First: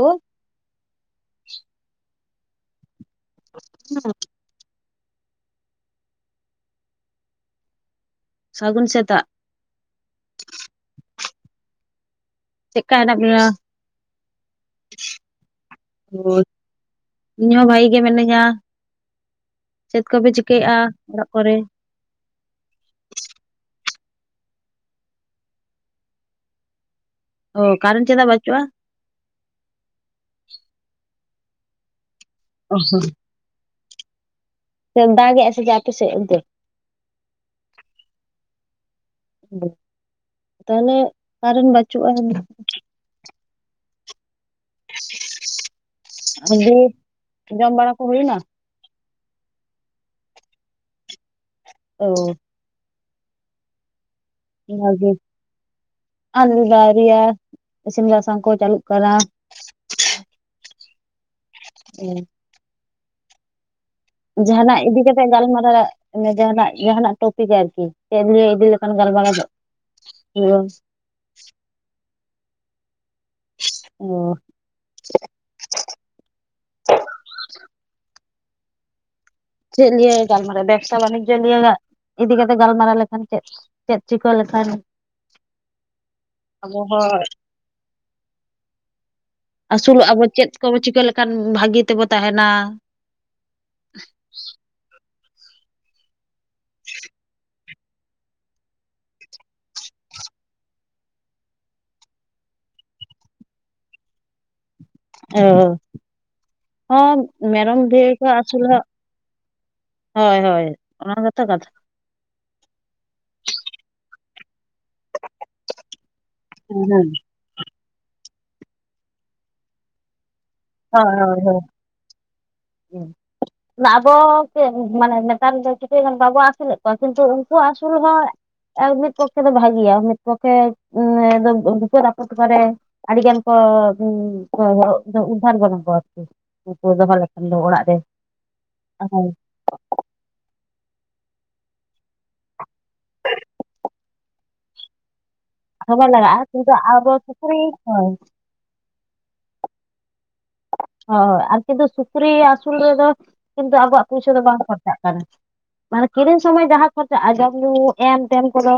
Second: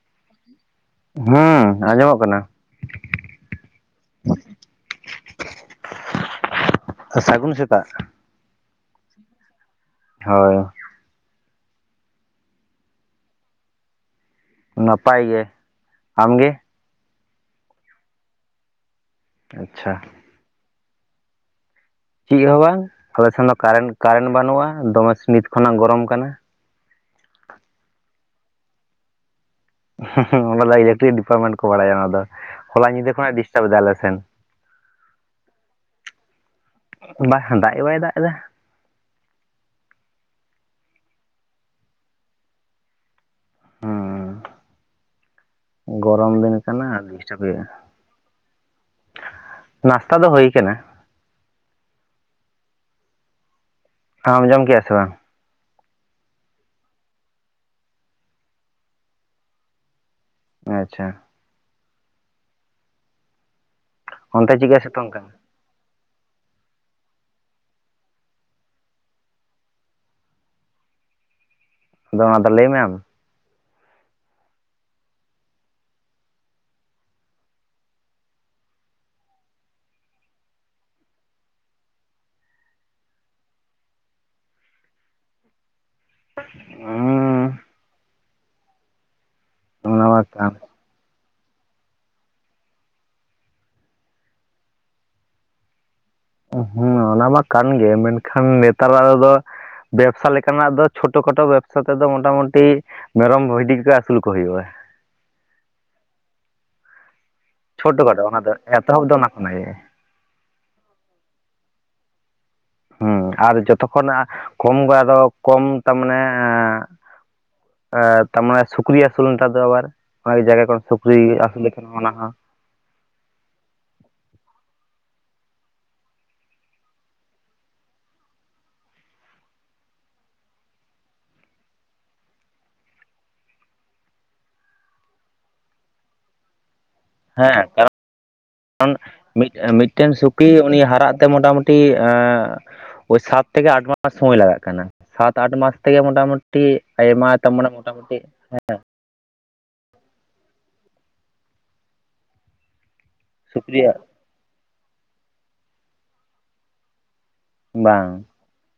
ᱚ [unintelligible] ᱦᱩᱸ ᱟᱸᱡᱚᱢᱚᱜ ᱠᱟᱱᱟ᱾ ᱦᱮᱸ ᱥᱟᱹᱜᱩᱱ ᱥᱮᱛᱟᱜ᱾ ᱥᱟᱹᱜᱩᱱ ᱥᱮᱛᱟᱜ᱾ ᱦᱳᱭ, ᱪᱮᱫᱠᱟ ᱦᱮᱱᱟᱜ ᱵᱤᱸᱱᱟ? ᱱᱟᱯᱟᱭ ᱜᱮ, ᱟᱢ ᱦᱳᱭ ᱜᱮ? ᱤᱧ ᱦᱚᱸ ᱵᱷᱟᱜᱮ ᱜᱮ ᱢᱤᱱᱟᱹᱧᱟ, ᱟᱪᱪᱷᱟ ᱪᱮᱫ ᱠᱚᱯᱮ ᱪᱤᱠᱟᱹᱭᱮᱜᱼᱟ? ᱚᱲᱟᱜ ᱠᱚᱨᱮ,? ᱪᱤᱜ ᱦᱚᱸ ᱵᱟᱝ, ᱟᱞᱮ ᱥᱮᱱ ᱫᱚ ᱠᱟᱨᱮᱱᱴ ᱠᱟᱨᱮᱱᱴ ᱵᱟᱹᱱᱩᱜᱼᱟ, ᱫᱚᱢᱮ ᱱᱤᱛ ᱠᱷᱚᱱᱟᱜ ᱜᱚᱨᱚᱢ ᱠᱟᱱᱟ᱾ ᱚ ᱠᱟᱨᱮᱱᱴ ᱪᱮᱫᱟᱜ ᱵᱟᱪᱩᱜᱼᱟ? ᱦᱩ, ᱦᱩ, ᱚᱱᱟ ᱫᱚ ᱤᱞᱮᱠᱴᱨᱤᱠ ᱰᱤᱯᱟᱨᱴᱢᱮᱱᱴ ᱠᱚ ᱵᱟᱲᱟᱭᱟ, ᱚᱱᱟ ᱫᱚ? ᱚ ᱦᱚᱞᱟ ᱧᱤᱫᱟᱹᱠᱷᱚᱱᱮ ᱰᱤᱥᱴᱟᱵ ᱫᱟ ᱟᱞᱮ ᱥᱮᱱ᱾ ᱦᱚᱸ ᱫᱟᱜᱮᱜᱼᱟ ᱥᱮ ᱪᱮᱫ ᱟᱯᱮ ᱥᱮᱫ ᱚᱱᱛᱮ? ᱵᱟ ᱫᱟᱜ ᱜᱮ ᱵᱟᱭ, ᱫᱟᱜ ᱫᱟ᱾ ᱛᱟᱦᱚᱞᱮ ᱠᱟᱨᱮᱱ ᱵᱟᱹᱪᱩᱜᱼᱟ, ᱡᱟᱱᱤᱡ ᱦᱩᱸ, [unintelligible] [inaudible] ᱜᱚᱨᱚᱢ ᱫᱤᱱ ᱫᱤᱭᱮ ᱠᱟᱱᱟ, ᱰᱤᱥᱴᱟᱯ ᱦᱳᱭᱳᱜᱼᱟ᱾ ᱡᱚᱢ ᱵᱟᱲᱟ ᱠᱚ ᱦᱩᱭᱱᱟ? ᱱᱟᱥᱛᱟ ᱫᱚ, ᱦᱳᱭ ᱠᱟᱱᱟ᱾ ᱚ, ᱟᱢ ᱡᱚᱢ ᱠᱮᱜᱼᱟ ᱥᱮ ᱵᱷᱟᱜᱮ ᱵᱟᱝ ᱜᱮ, ᱟᱞᱮᱫᱚ ᱟᱣᱨᱤᱭᱟ ᱤᱥᱤᱱ ᱵᱟᱥᱟᱝ ᱠᱚ ᱪᱟᱹᱞᱩᱜ ᱠᱟᱱᱟ᱾ ᱟᱪᱪᱷᱟ, ᱦᱮᱸ, ᱚᱱᱛᱮ ᱪᱮᱫᱠᱟᱭ ᱡᱟᱦᱟᱱᱟᱜ ᱤᱫᱤ ᱥᱤᱛᱩᱝ ᱠᱟᱛᱮᱜ ᱠᱟᱱᱟ ᱜᱟᱞᱢᱟᱨᱟᱨᱟᱜ ᱡᱟᱦᱟᱱᱟᱜ, ᱡᱟᱦᱟᱱᱟᱜ ᱴᱚᱯᱤᱤᱠ ᱟᱨᱠᱤ, ᱪᱮᱫ ᱞᱤᱭᱟᱹ ᱤᱫᱤ ᱞᱮᱠᱷᱟᱱ ᱜᱟᱞᱢᱟᱨᱟᱣ ᱦᱳᱭᱩᱜᱼᱟ᱾ ᱟᱫᱚ ᱚᱱᱟ ᱫᱚ ᱞᱟᱹᱭ ᱢᱮ ᱟᱢ? ᱚ, ᱪᱮᱫ ᱞᱤᱭᱟᱹ ᱜᱟᱞᱢᱟᱨᱟᱣ, ᱵᱮᱵᱽᱥᱟ ᱵᱟᱱᱤᱡᱽᱡᱚ ᱱᱤᱭᱮ ᱤᱫᱤ ᱠᱟᱛᱮ, ᱜᱟᱞᱢᱟᱨᱟᱣ ᱞᱮᱠᱷᱟᱱ ᱪᱮᱫ ᱪᱮᱫ ᱪᱤᱠᱟᱹ ᱞᱮᱠᱷᱟᱱ, ᱟᱵᱚ ᱦᱚᱸ? ᱟᱹᱥᱩᱞᱚᱜ ᱚᱱᱟ ᱢᱟ ᱟᱵᱚ, ᱪᱮᱫ ᱠᱚᱵᱚ ᱪᱤᱠᱟᱹ ᱞᱮᱠᱷᱟᱱ ᱵᱷᱟᱹᱜᱤ ᱛᱮᱵᱚ ᱛᱟᱦᱮᱱᱟ? [unintelligible] [inaudible] ᱦᱩᱸ ᱚᱱᱟ ᱢᱟ ᱠᱟᱱ ᱜᱮ, ᱢᱮᱱᱠᱷᱟᱱ ᱱᱮᱛᱟᱨᱟᱜ ᱨᱮᱫᱚ ᱦᱚᱭ ᱚᱠᱟ ᱞᱮᱠᱟᱱᱟᱜ ᱫᱚ ᱪᱷᱚᱴᱚ ᱠᱚᱴᱚ ᱵᱮᱵᱽᱥᱟ ᱛᱮᱫᱚ ᱢᱚᱴᱟᱢᱩᱴᱤ ᱢᱮᱨᱚᱢ ᱵᱷᱤᱰᱤ ᱠᱚ ᱟᱹᱥᱩᱞ ᱠᱚ ᱦᱩᱭᱩᱜ-ᱟ ᱾ ᱦᱚᱸ ᱢᱮᱨᱚᱢ ᱪᱷᱳᱴᱳ ᱵᱷᱤᱲᱤ ᱠᱚ ᱠᱷᱟᱴᱳ ᱚᱱᱟ ᱫᱚ ᱟᱥᱩᱞ ᱦᱚᱜ ᱮᱛᱚᱦᱚᱵ ᱫᱚ ᱚᱱᱟ ᱠᱷᱚᱱᱟᱜ ᱜᱮ ᱦᱚᱭ ᱦᱚᱭ ᱚᱱᱟ ᱜᱮᱛᱚ ᱠᱟᱛᱷᱟᱱ ᱾ ᱦᱩᱸ ᱟᱨ ᱡᱚᱛᱚᱠᱷᱚᱱᱟᱜ ᱠᱚᱢ ᱜᱮ ᱟᱫᱚ ᱠᱚᱢ ᱛ ᱢᱟᱱᱮ ᱟ ᱛᱟᱨ ᱢᱟᱱᱮ ᱥᱩᱠᱨᱤ ᱟᱥᱩᱞ ᱱᱮᱛᱟᱨ ᱫᱚ ᱟᱵᱟᱨ ᱚᱱᱮᱠ ᱡᱟᱭᱜᱟ ᱠᱚ ᱦᱳᱭ ᱦᱳᱭ ᱟᱵᱚᱜᱮ ᱢᱟᱱᱮ ᱱᱮᱛᱟᱨ ᱫᱚ ᱪᱤᱠᱷ ᱜᱟᱱ ᱵᱟᱵᱚ ᱟᱹᱥᱩᱞᱮᱫ ᱠᱚᱣᱟ ᱠᱤᱱᱛᱩ ᱩᱱᱠᱩ ᱟᱹᱥᱩᱞ ᱦᱚᱸ ᱟᱨ ᱢᱤᱫ ᱯᱚᱠᱷᱮ ᱫᱚ ᱵᱷᱟᱜᱤᱭᱟ ᱢᱤᱫ ᱯᱚᱠᱷᱮ ᱫᱚ ᱵᱤᱯᱚᱛ ᱟᱯᱚᱫ ᱠᱚᱨᱮ ᱟᱹᱰᱤ ᱜᱟᱱ ᱠᱚ [unintelligible] ᱥᱟᱨ ᱵᱟᱹᱱ ᱠᱚ ᱟᱨᱠᱤ ᱩᱱᱠᱩ ᱫᱚᱦᱚ ᱞᱮᱠᱷᱟᱱ ᱫᱚ ᱦᱮᱸ ᱚᱲᱟᱜ ᱠᱟᱨᱚᱱ ᱨᱮ ᱟᱨ ᱢᱤᱫ ᱢᱤᱫᱴᱮᱱ ᱥᱩᱠᱤ ᱩᱱᱤ ᱦᱟᱨᱟᱜ ᱛᱮ ᱢᱚᱴᱟᱢᱩᱴᱤ ᱳᱭ ᱥᱟᱛ ᱛᱷᱮᱠᱮ ᱟᱴ ᱢᱟᱥ ᱥᱚᱢᱚᱭ ᱞᱟᱜᱟᱜ ᱠᱟᱱᱟ᱾ ᱥᱟᱛ ᱟᱴ ᱢᱟᱥ ᱛᱮᱜᱮ ᱞᱟᱜᱟᱜᱼᱟ ᱢᱚᱴᱟᱢᱩᱴᱤ ᱠᱤᱱᱛᱩ ᱟᱵᱚ ᱟᱭᱢᱟ ᱛᱟᱱ ᱥᱩᱠᱨᱤ ᱦᱳᱭ ᱢᱚᱴᱟᱢᱩᱴᱤ ᱦᱮᱸ ᱦᱚᱭ ᱟᱨ ᱠᱤᱱᱛᱩ ᱥᱩᱠᱨᱤ ᱟᱥᱩᱞ ᱨᱮ ᱫᱚ ᱠᱤᱱᱛᱩ ᱥᱩᱠᱨᱤᱭᱟᱜ ᱟᱵᱚᱣᱟᱜ ᱯᱩᱭᱥᱟᱹ ᱫᱚ ᱵᱟᱝ ᱠᱷᱚᱨᱪᱟᱜ ᱠᱟᱱᱟ ᱢᱟᱱᱮ ᱠᱤᱨᱤᱧ ᱥᱚᱢᱚᱭ ᱡᱟᱦᱟᱸ ᱠᱷᱚᱨᱪᱟ ᱟᱸᱡᱚᱢ ᱵᱟᱝ ᱮᱢ ᱛᱮᱢ ᱠᱚᱫᱚ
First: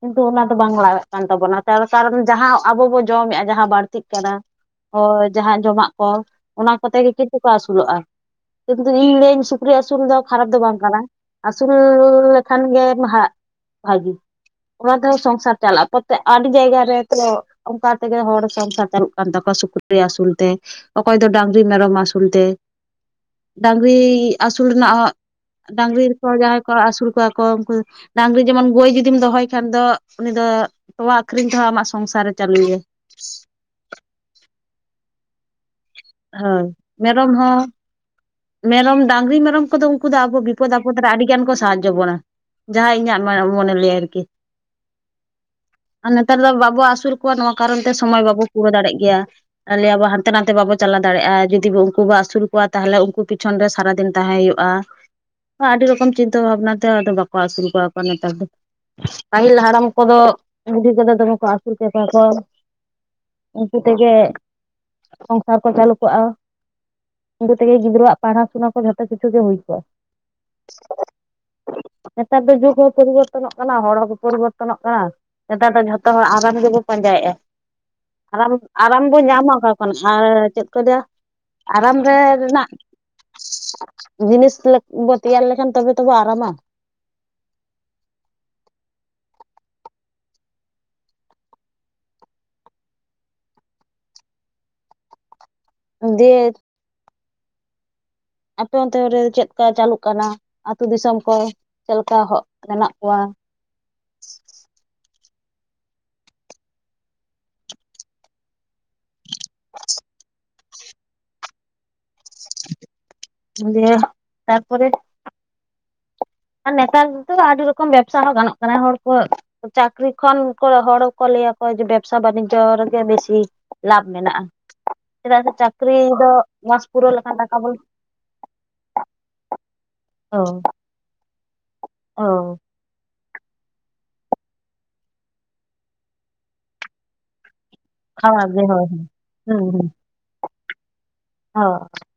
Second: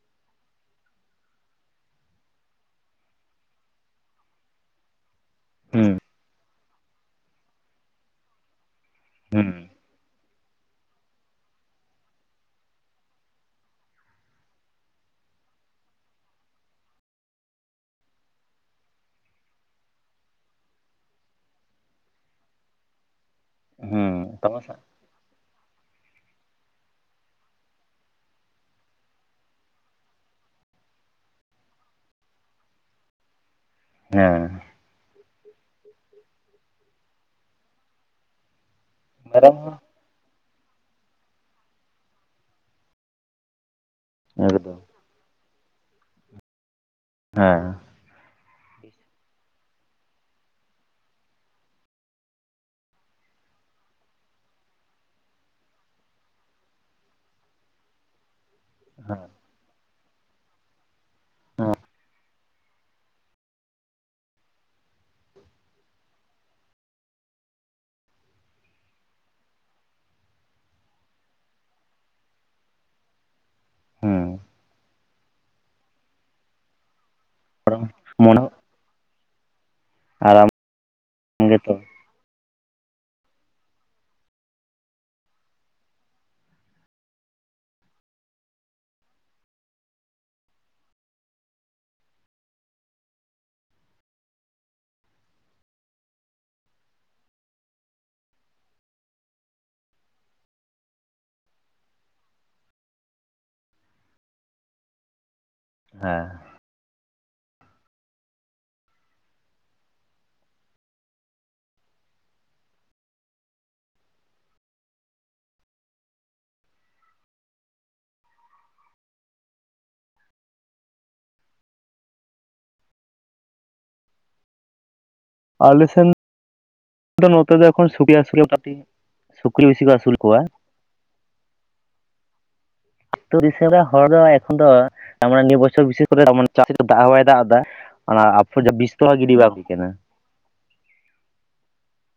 ᱠᱤᱱᱛᱩ ᱚᱱᱟ ᱫᱚ ᱵᱟᱝ ᱞᱟᱜᱟᱜ ᱠᱟᱱ ᱛᱟᱵᱚᱱᱟ ᱠᱟᱨᱚᱱ ᱡᱟᱦᱟᱸ ᱟᱵᱚ ᱵᱚᱱ ᱡᱚᱢᱮᱫᱼᱟ ᱡᱟᱦᱟᱸ ᱵᱟᱹᱲᱛᱤᱜ ᱠᱟᱱᱟ, [unintelligible] ᱡᱟᱦᱟᱸ ᱡᱚᱢᱟᱜ ᱦᱩᱸ ᱠᱚ ᱚᱱᱟ ᱠᱚᱛᱮ ᱜᱮ ᱠᱤᱱᱛᱩ ᱠᱚ ᱟᱹᱥᱩᱞᱚᱜᱼᱟ ᱠᱤᱱᱛᱩ ᱤᱧ ᱞᱟᱹᱭᱟᱹᱧ ᱦᱩᱸ ᱥᱩᱠᱨᱤ ᱟᱹᱥᱩᱞ ᱫᱚ ᱠᱷᱟᱨᱟᱯ ᱫᱚ ᱵᱟᱝ ᱠᱟᱱᱟ ᱟᱹᱥᱩᱞ ᱞᱮᱠᱷᱟᱱ ᱜᱮ ᱵᱷᱟᱜᱤ ᱚᱱᱟ ᱛᱮᱦᱚᱸ ᱥᱚᱝᱥᱟᱨ ᱪᱟᱞᱟᱜ-ᱟ ᱛᱚ ᱟᱹᱰᱤ ᱡᱟᱭᱜᱟ ᱨᱮ ᱛᱚ ᱚᱱᱠᱟ ᱛᱮᱜᱮ ᱦᱚᱲ ᱥᱚᱝᱥᱟᱨ ᱪᱟᱞᱩᱜ ᱠᱟᱱ ᱛᱟᱠᱚᱣᱟ ᱥᱩᱠᱨᱤ ᱟᱹᱥᱩᱞ ᱛᱮ, ᱚᱠᱚᱭ ᱫᱚ ᱰᱟᱝᱨᱤ ᱢᱮᱨᱚᱢ ᱟᱹᱥᱩᱞ ᱛᱮ ᱰᱟᱝᱨᱤ ᱦᱩᱸ ᱛᱚᱢᱟ ᱟᱹᱥᱩᱞ ᱥᱟᱜ ᱨᱮᱱᱟᱜ ᱰᱟᱝᱨᱤ ᱨᱮᱠᱚ ᱡᱟᱦᱟᱸᱭ ᱠᱚ ᱟᱹᱥᱩᱞ ᱠᱚᱣᱟ ᱠᱚ ᱩᱱᱠᱩ ᱰᱟᱝᱨᱤ ᱡᱮᱢᱚᱱ ᱜᱟᱹᱭ ᱡᱩᱫᱤᱢ ᱫᱚᱦᱚᱭ ᱠᱷᱟᱱ ᱫᱚ ᱩᱱᱤ ᱫᱚ ᱛᱚᱣᱟ ᱟᱠᱷᱨᱤᱧ ᱛᱮᱦᱚᱸ ᱟᱢᱟᱜ ᱥᱚᱝᱥᱟᱨᱮ ᱪᱟᱹᱞᱩᱭᱟ᱾ ᱦᱮᱸ ᱦᱳᱭ ᱢᱮᱨᱚᱢ ᱦᱚᱸ ᱢᱮᱨᱚᱢ ᱰᱟᱝᱨᱤ ᱢᱮᱨᱚᱢ ᱠᱚᱫᱚ ᱩᱱᱠᱩ ᱫᱚ ᱟᱵᱚ ᱵᱤᱯᱚᱫ ᱟᱯᱚᱫ ᱨᱮ ᱟᱹᱰᱤ ᱜᱟᱱ ᱠᱚ ᱥᱟᱦᱟᱡᱚ ᱵᱚᱱᱟ ᱡᱟᱦᱟᱸ ᱤᱧᱟᱹᱜ ᱢᱚᱱᱮ ᱞᱟᱹᱭ ᱟ ᱟᱨᱠᱤ᱾ ᱮᱠᱫᱚᱢ ᱟᱨ ᱱᱮᱛᱟᱨ ᱫᱚ ᱵᱟᱵᱩ ᱟᱥᱩᱨ ᱠᱚ ᱱᱚᱣᱟ ᱦᱮᱸ ᱠᱚᱱ ᱛᱮ ᱥᱚᱢᱚᱭ ᱵᱟᱵᱚ ᱯᱩᱨᱟᱹ ᱫᱟᱲᱮᱭᱟᱜ ᱜᱮᱭᱟ ᱦᱟᱱᱛᱮ ᱞᱟᱹᱭ ᱟᱵᱚ ᱦᱟᱱᱛᱮ ᱱᱟᱛᱮ ᱵᱟᱵᱚ ᱪᱟᱞᱟᱣ ᱫᱟᱲᱮᱭᱟᱜ-ᱟ᱾ ᱡᱩᱫᱤ ᱩᱱᱠᱩ ᱵᱚᱱ ᱟᱹᱥᱩᱞ ᱠᱚᱣᱟ ᱛᱟᱦᱚᱞᱮ ᱩᱱᱠᱩ ᱯᱤᱪᱷᱚᱱ ᱨᱮ ᱥᱟᱨᱟᱫᱤᱱ ᱛᱟᱦᱮᱸᱟᱸ ᱦᱳᱭ-ᱟ᱾ ᱟᱹᱰᱤ ᱨᱚᱠᱚᱢ ᱪᱤᱱᱛᱟᱹ ᱵᱷᱟᱵᱱᱟ ᱛᱮ ᱟᱫᱚ ᱵᱟᱠᱚ ᱟᱹᱥᱩᱞ ᱠᱚᱣᱟ ᱠᱚᱣᱟ ᱱᱮᱛᱟᱨ ᱫᱚ᱾ ᱯᱟᱹᱦᱤᱞ ᱦᱟᱲᱟᱢ ᱠᱚᱫᱚ ᱵᱷᱤᱰᱤ ᱠᱚᱫᱚ ᱫᱚᱢᱮ ᱠᱚ ᱟᱥᱩᱞ ᱠᱮ ᱠᱚᱣᱟ ᱠᱚ ᱩᱱᱠᱩ ᱛᱮᱜᱮ ᱥᱟᱨ ᱠᱚ ᱪᱟᱞᱩ ᱠᱚᱜᱼᱟ ᱩᱱᱠᱩ ᱛᱮᱜᱮ ᱜᱤᱫᱽᱨᱟᱹᱣᱟᱜ ᱯᱟᱲᱦᱟᱥᱩᱱᱟ ᱠᱚ ᱡᱷᱚᱛᱚ ᱠᱤᱪᱷᱩ ᱜᱮ ᱦᱩᱭ ᱠᱚᱜᱼᱟ᱾ ᱱᱮᱛᱟᱨ ᱫᱚ ᱡᱩᱜᱽ ᱦᱚᱸ ᱯᱚᱨᱤᱵᱚᱨᱛᱚᱱᱚᱜ ᱠᱟᱱᱟ ᱦᱚᱲ ᱦᱚᱸᱠᱚ ᱦᱩᱸ ᱯᱚᱨᱤᱵᱚᱨᱛᱚᱱᱚᱜ ᱠᱟᱱᱟ᱾ ᱱᱮᱛᱟᱨ ᱫᱚ ᱡᱷᱚᱛᱚ ᱦᱚᱲ ᱟᱨᱟᱢ ᱜᱮᱵᱚ ᱯᱟᱱᱡᱟᱭᱮᱫᱼᱟ᱾ ᱢᱚᱱᱮ ᱟᱨᱟᱢ ᱦᱚᱸ ᱟᱨᱟᱢ ᱵᱚᱱ ᱧᱟᱢᱟ ᱚᱠᱟ ᱠᱷᱚᱱ ᱟᱨ ᱟᱨᱟᱢ ᱪᱮᱫ ᱠᱚ ᱞᱮᱹᱭᱟ ᱜᱮᱛᱚ ᱟᱨᱟᱢ ᱨᱮᱱᱟᱜ ᱡᱤᱱᱤᱥ ᱞᱮᱠ ᱵᱚ ᱛᱮᱭᱟᱨ ᱞᱮᱠᱷᱟᱱ ᱛᱚᱵᱮ ᱛᱚᱵᱚ ᱟᱨᱟᱢᱟ᱾ ᱫᱤᱭᱮ ᱟᱯᱮ ᱚᱱᱛᱮ ᱨᱮ ᱪᱮᱫ ᱠᱟ ᱪᱟᱞᱩᱜ ᱠᱟᱱᱟ ᱟᱛᱩ ᱫᱤᱥᱚᱢ ᱠᱚ ᱪᱮᱫ ᱞᱮᱠᱟ ᱦᱚ ᱢᱮᱱᱟᱜ ᱠᱚᱣᱟ᱾ ᱦᱮᱸ [unintelligible] ᱫᱤᱭᱮ ᱛᱟᱨᱯᱚᱨᱮ ᱟᱨ ᱱᱮᱛᱟᱨ ᱫᱚ ᱟᱰᱤ ᱨᱚᱠᱚᱢ ᱵᱮᱵᱥᱟ ᱦᱚᱸ ᱜᱟᱱᱚᱜ ᱠᱟᱱᱟ ᱦᱚᱲ ᱠᱚ ᱪᱟᱠᱨᱤ ᱠᱷᱚᱱ ᱠᱚ ᱦᱚᱲ ᱠᱚ ᱞᱮᱹᱭᱟ ᱠᱚ ᱡᱮ ᱵᱮᱵᱥᱟ ᱵᱟᱱᱤᱡᱚ ᱨᱮᱜᱮ ᱵᱮᱥᱤ ᱞᱟᱵᱷ ᱢᱮᱱᱟᱜᱼᱟ ᱪᱮᱫᱟᱜ ᱥᱮ ᱪᱟᱠᱨᱤ ᱫᱚ ᱢᱚᱪ ᱛᱚ ᱱᱚᱛᱮ ᱫᱚ ᱮᱠᱷᱚᱱ ᱥᱩᱠᱨᱤ ᱟᱥᱩᱞ ᱢᱚᱴᱟᱢᱩᱴᱤ ᱥᱩᱠᱨᱤ ᱵᱤᱥᱤ ᱠᱚ ᱟᱥᱩᱞ ᱠᱚᱣᱟ᱾ [unintelligible] ᱟᱹᱛᱩ ᱫᱤᱥᱚᱢ ᱨᱮᱱ ᱦᱚᱲ ᱫᱚ ᱮᱠᱷᱚᱱ ᱫᱚ ᱢᱟᱱᱮ ᱱᱤᱭᱟᱹ ᱵᱚᱪᱷᱚᱨ ᱵᱮᱥᱤ ᱠᱚᱨᱮ ᱪᱟᱥ ᱨᱮᱫᱚ ᱫᱟᱜ ᱦᱚᱸ ᱵᱟᱭ ᱫᱟᱜ ᱮᱫᱟ, ᱚᱱᱟ ᱠᱷᱟᱣᱟ ᱜᱮ ᱟᱯᱷᱚᱡᱟ ᱦᱳᱭ ᱵᱤᱥ ᱛᱮᱦᱚ ᱜᱤᱰᱤ ᱵᱟᱝ ᱦᱩᱭ ᱠᱟᱱᱟ, ᱦᱳᱭ [unintelligible]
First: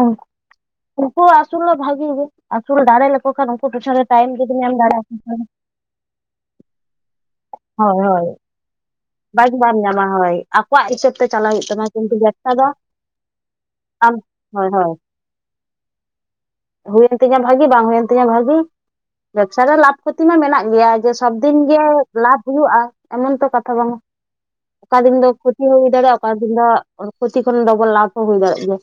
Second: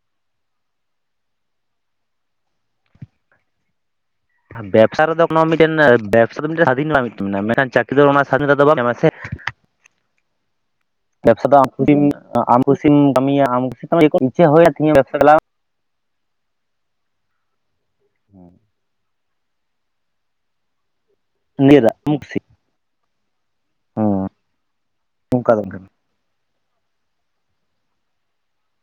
ᱩᱱᱠ ᱩᱱᱠᱩ ᱟᱹᱥᱩᱞ ᱦᱚᱸ ᱵᱷᱟᱜᱤ ᱜᱮ ᱟᱹᱥᱩᱞ ᱫᱟᱲᱮ ᱞᱮᱠᱚ ᱠᱷᱟᱱ ᱩᱱᱠᱩ ᱯᱤᱪᱷᱚᱱ ᱨᱮ ᱴᱟᱭᱤᱢ ᱡᱚᱫᱤᱢ ᱮᱢ ᱫᱟᱲᱮᱭᱟ ᱠᱷᱟᱱ [unintelligible] ᱦᱳᱭ ᱦᱳᱭ ᱵᱟᱡ ᱵᱟᱢ ᱧᱟᱢᱟ ᱦᱳᱭ ᱟᱠᱚᱣᱟᱜ ᱦᱤᱥᱟᱹᱵ ᱛᱮ ᱵᱮᱵᱥᱟ ᱪᱟᱞᱟᱜ ᱫᱚ ᱦᱩᱭᱩᱜ ᱛᱟᱢᱟ ᱠᱩᱥᱤᱢ ᱠᱤᱱᱛᱩ ᱵᱮᱵᱽᱥᱟ ᱟᱢ ᱫᱚ ᱠᱩᱥᱤᱢ ᱠᱟᱹᱢᱤᱭᱟ ᱟᱢ ᱠᱩᱥᱤᱢ ᱛ ᱟᱢ [unintelligible] ᱪᱮᱫ ᱦᱳᱭ ᱦᱳᱭᱟ ᱦᱳᱭ ᱛᱤᱧᱟ [unintelligible] ᱦᱩᱭᱮᱱ ᱛᱤᱧᱟ ᱵᱷᱟᱜᱤ ᱵᱟᱝ ᱦᱩᱭᱮᱱ ᱛᱤᱧᱟ ᱵᱷᱟᱹᱜᱤ ᱵᱮᱵᱽᱥᱟ ᱨᱮ ᱞᱟᱵᱷ ᱠᱷᱚᱛᱤ ᱢᱟ ᱢᱮᱱᱟᱜ ᱜᱮᱭᱟ, ᱡᱮ ᱥᱚᱵ ᱫᱤᱱᱜᱮ ᱱᱤᱭᱟᱹ ᱫᱟᱜ ᱞᱟᱵᱷ ᱦᱩᱭᱩᱜᱼᱟ ᱮᱢᱚᱱ ᱛᱚ ᱠᱟᱛᱷᱟ ᱵᱟᱝᱼᱟ ᱦᱮᱸ, ᱚᱠᱟ ᱫᱤᱱ ᱫᱚ ᱠᱷᱚᱛᱤ ᱦᱚᱸ ᱦᱩᱭ ᱫᱟᱲᱮᱭᱟᱜᱼᱟ, ᱚᱠᱟ ᱫᱤᱱ ᱫᱚ ᱠᱷᱚᱛᱤ ᱠᱷᱚᱱ ᱰᱚᱵᱚᱞ ᱞᱟᱵᱷ ᱦᱚᱸ ᱦᱩᱭ ᱫᱟᱲᱮᱭᱟᱜ ᱜᱮᱭᱟ᱾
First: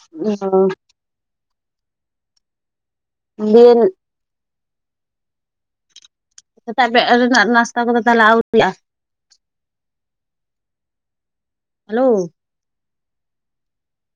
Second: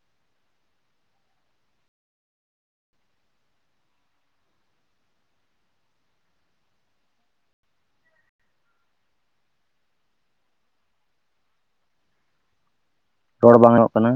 [unintelligible] ᱫᱤᱭᱮᱱ, ᱥᱮᱛᱟᱜ ᱵᱮᱫ ᱨᱮᱱᱟᱜ ᱱᱟᱥᱛᱟ ᱠᱚᱫᱚ ᱛᱟᱦᱚᱞᱮ ᱟᱹᱣᱭᱨᱤ ᱭᱟᱜ-ᱟ, ᱦᱮᱞᱳ᱾ ᱨᱚᱲ ᱵᱟᱝ ᱚᱜ ᱠᱟᱱᱟ᱾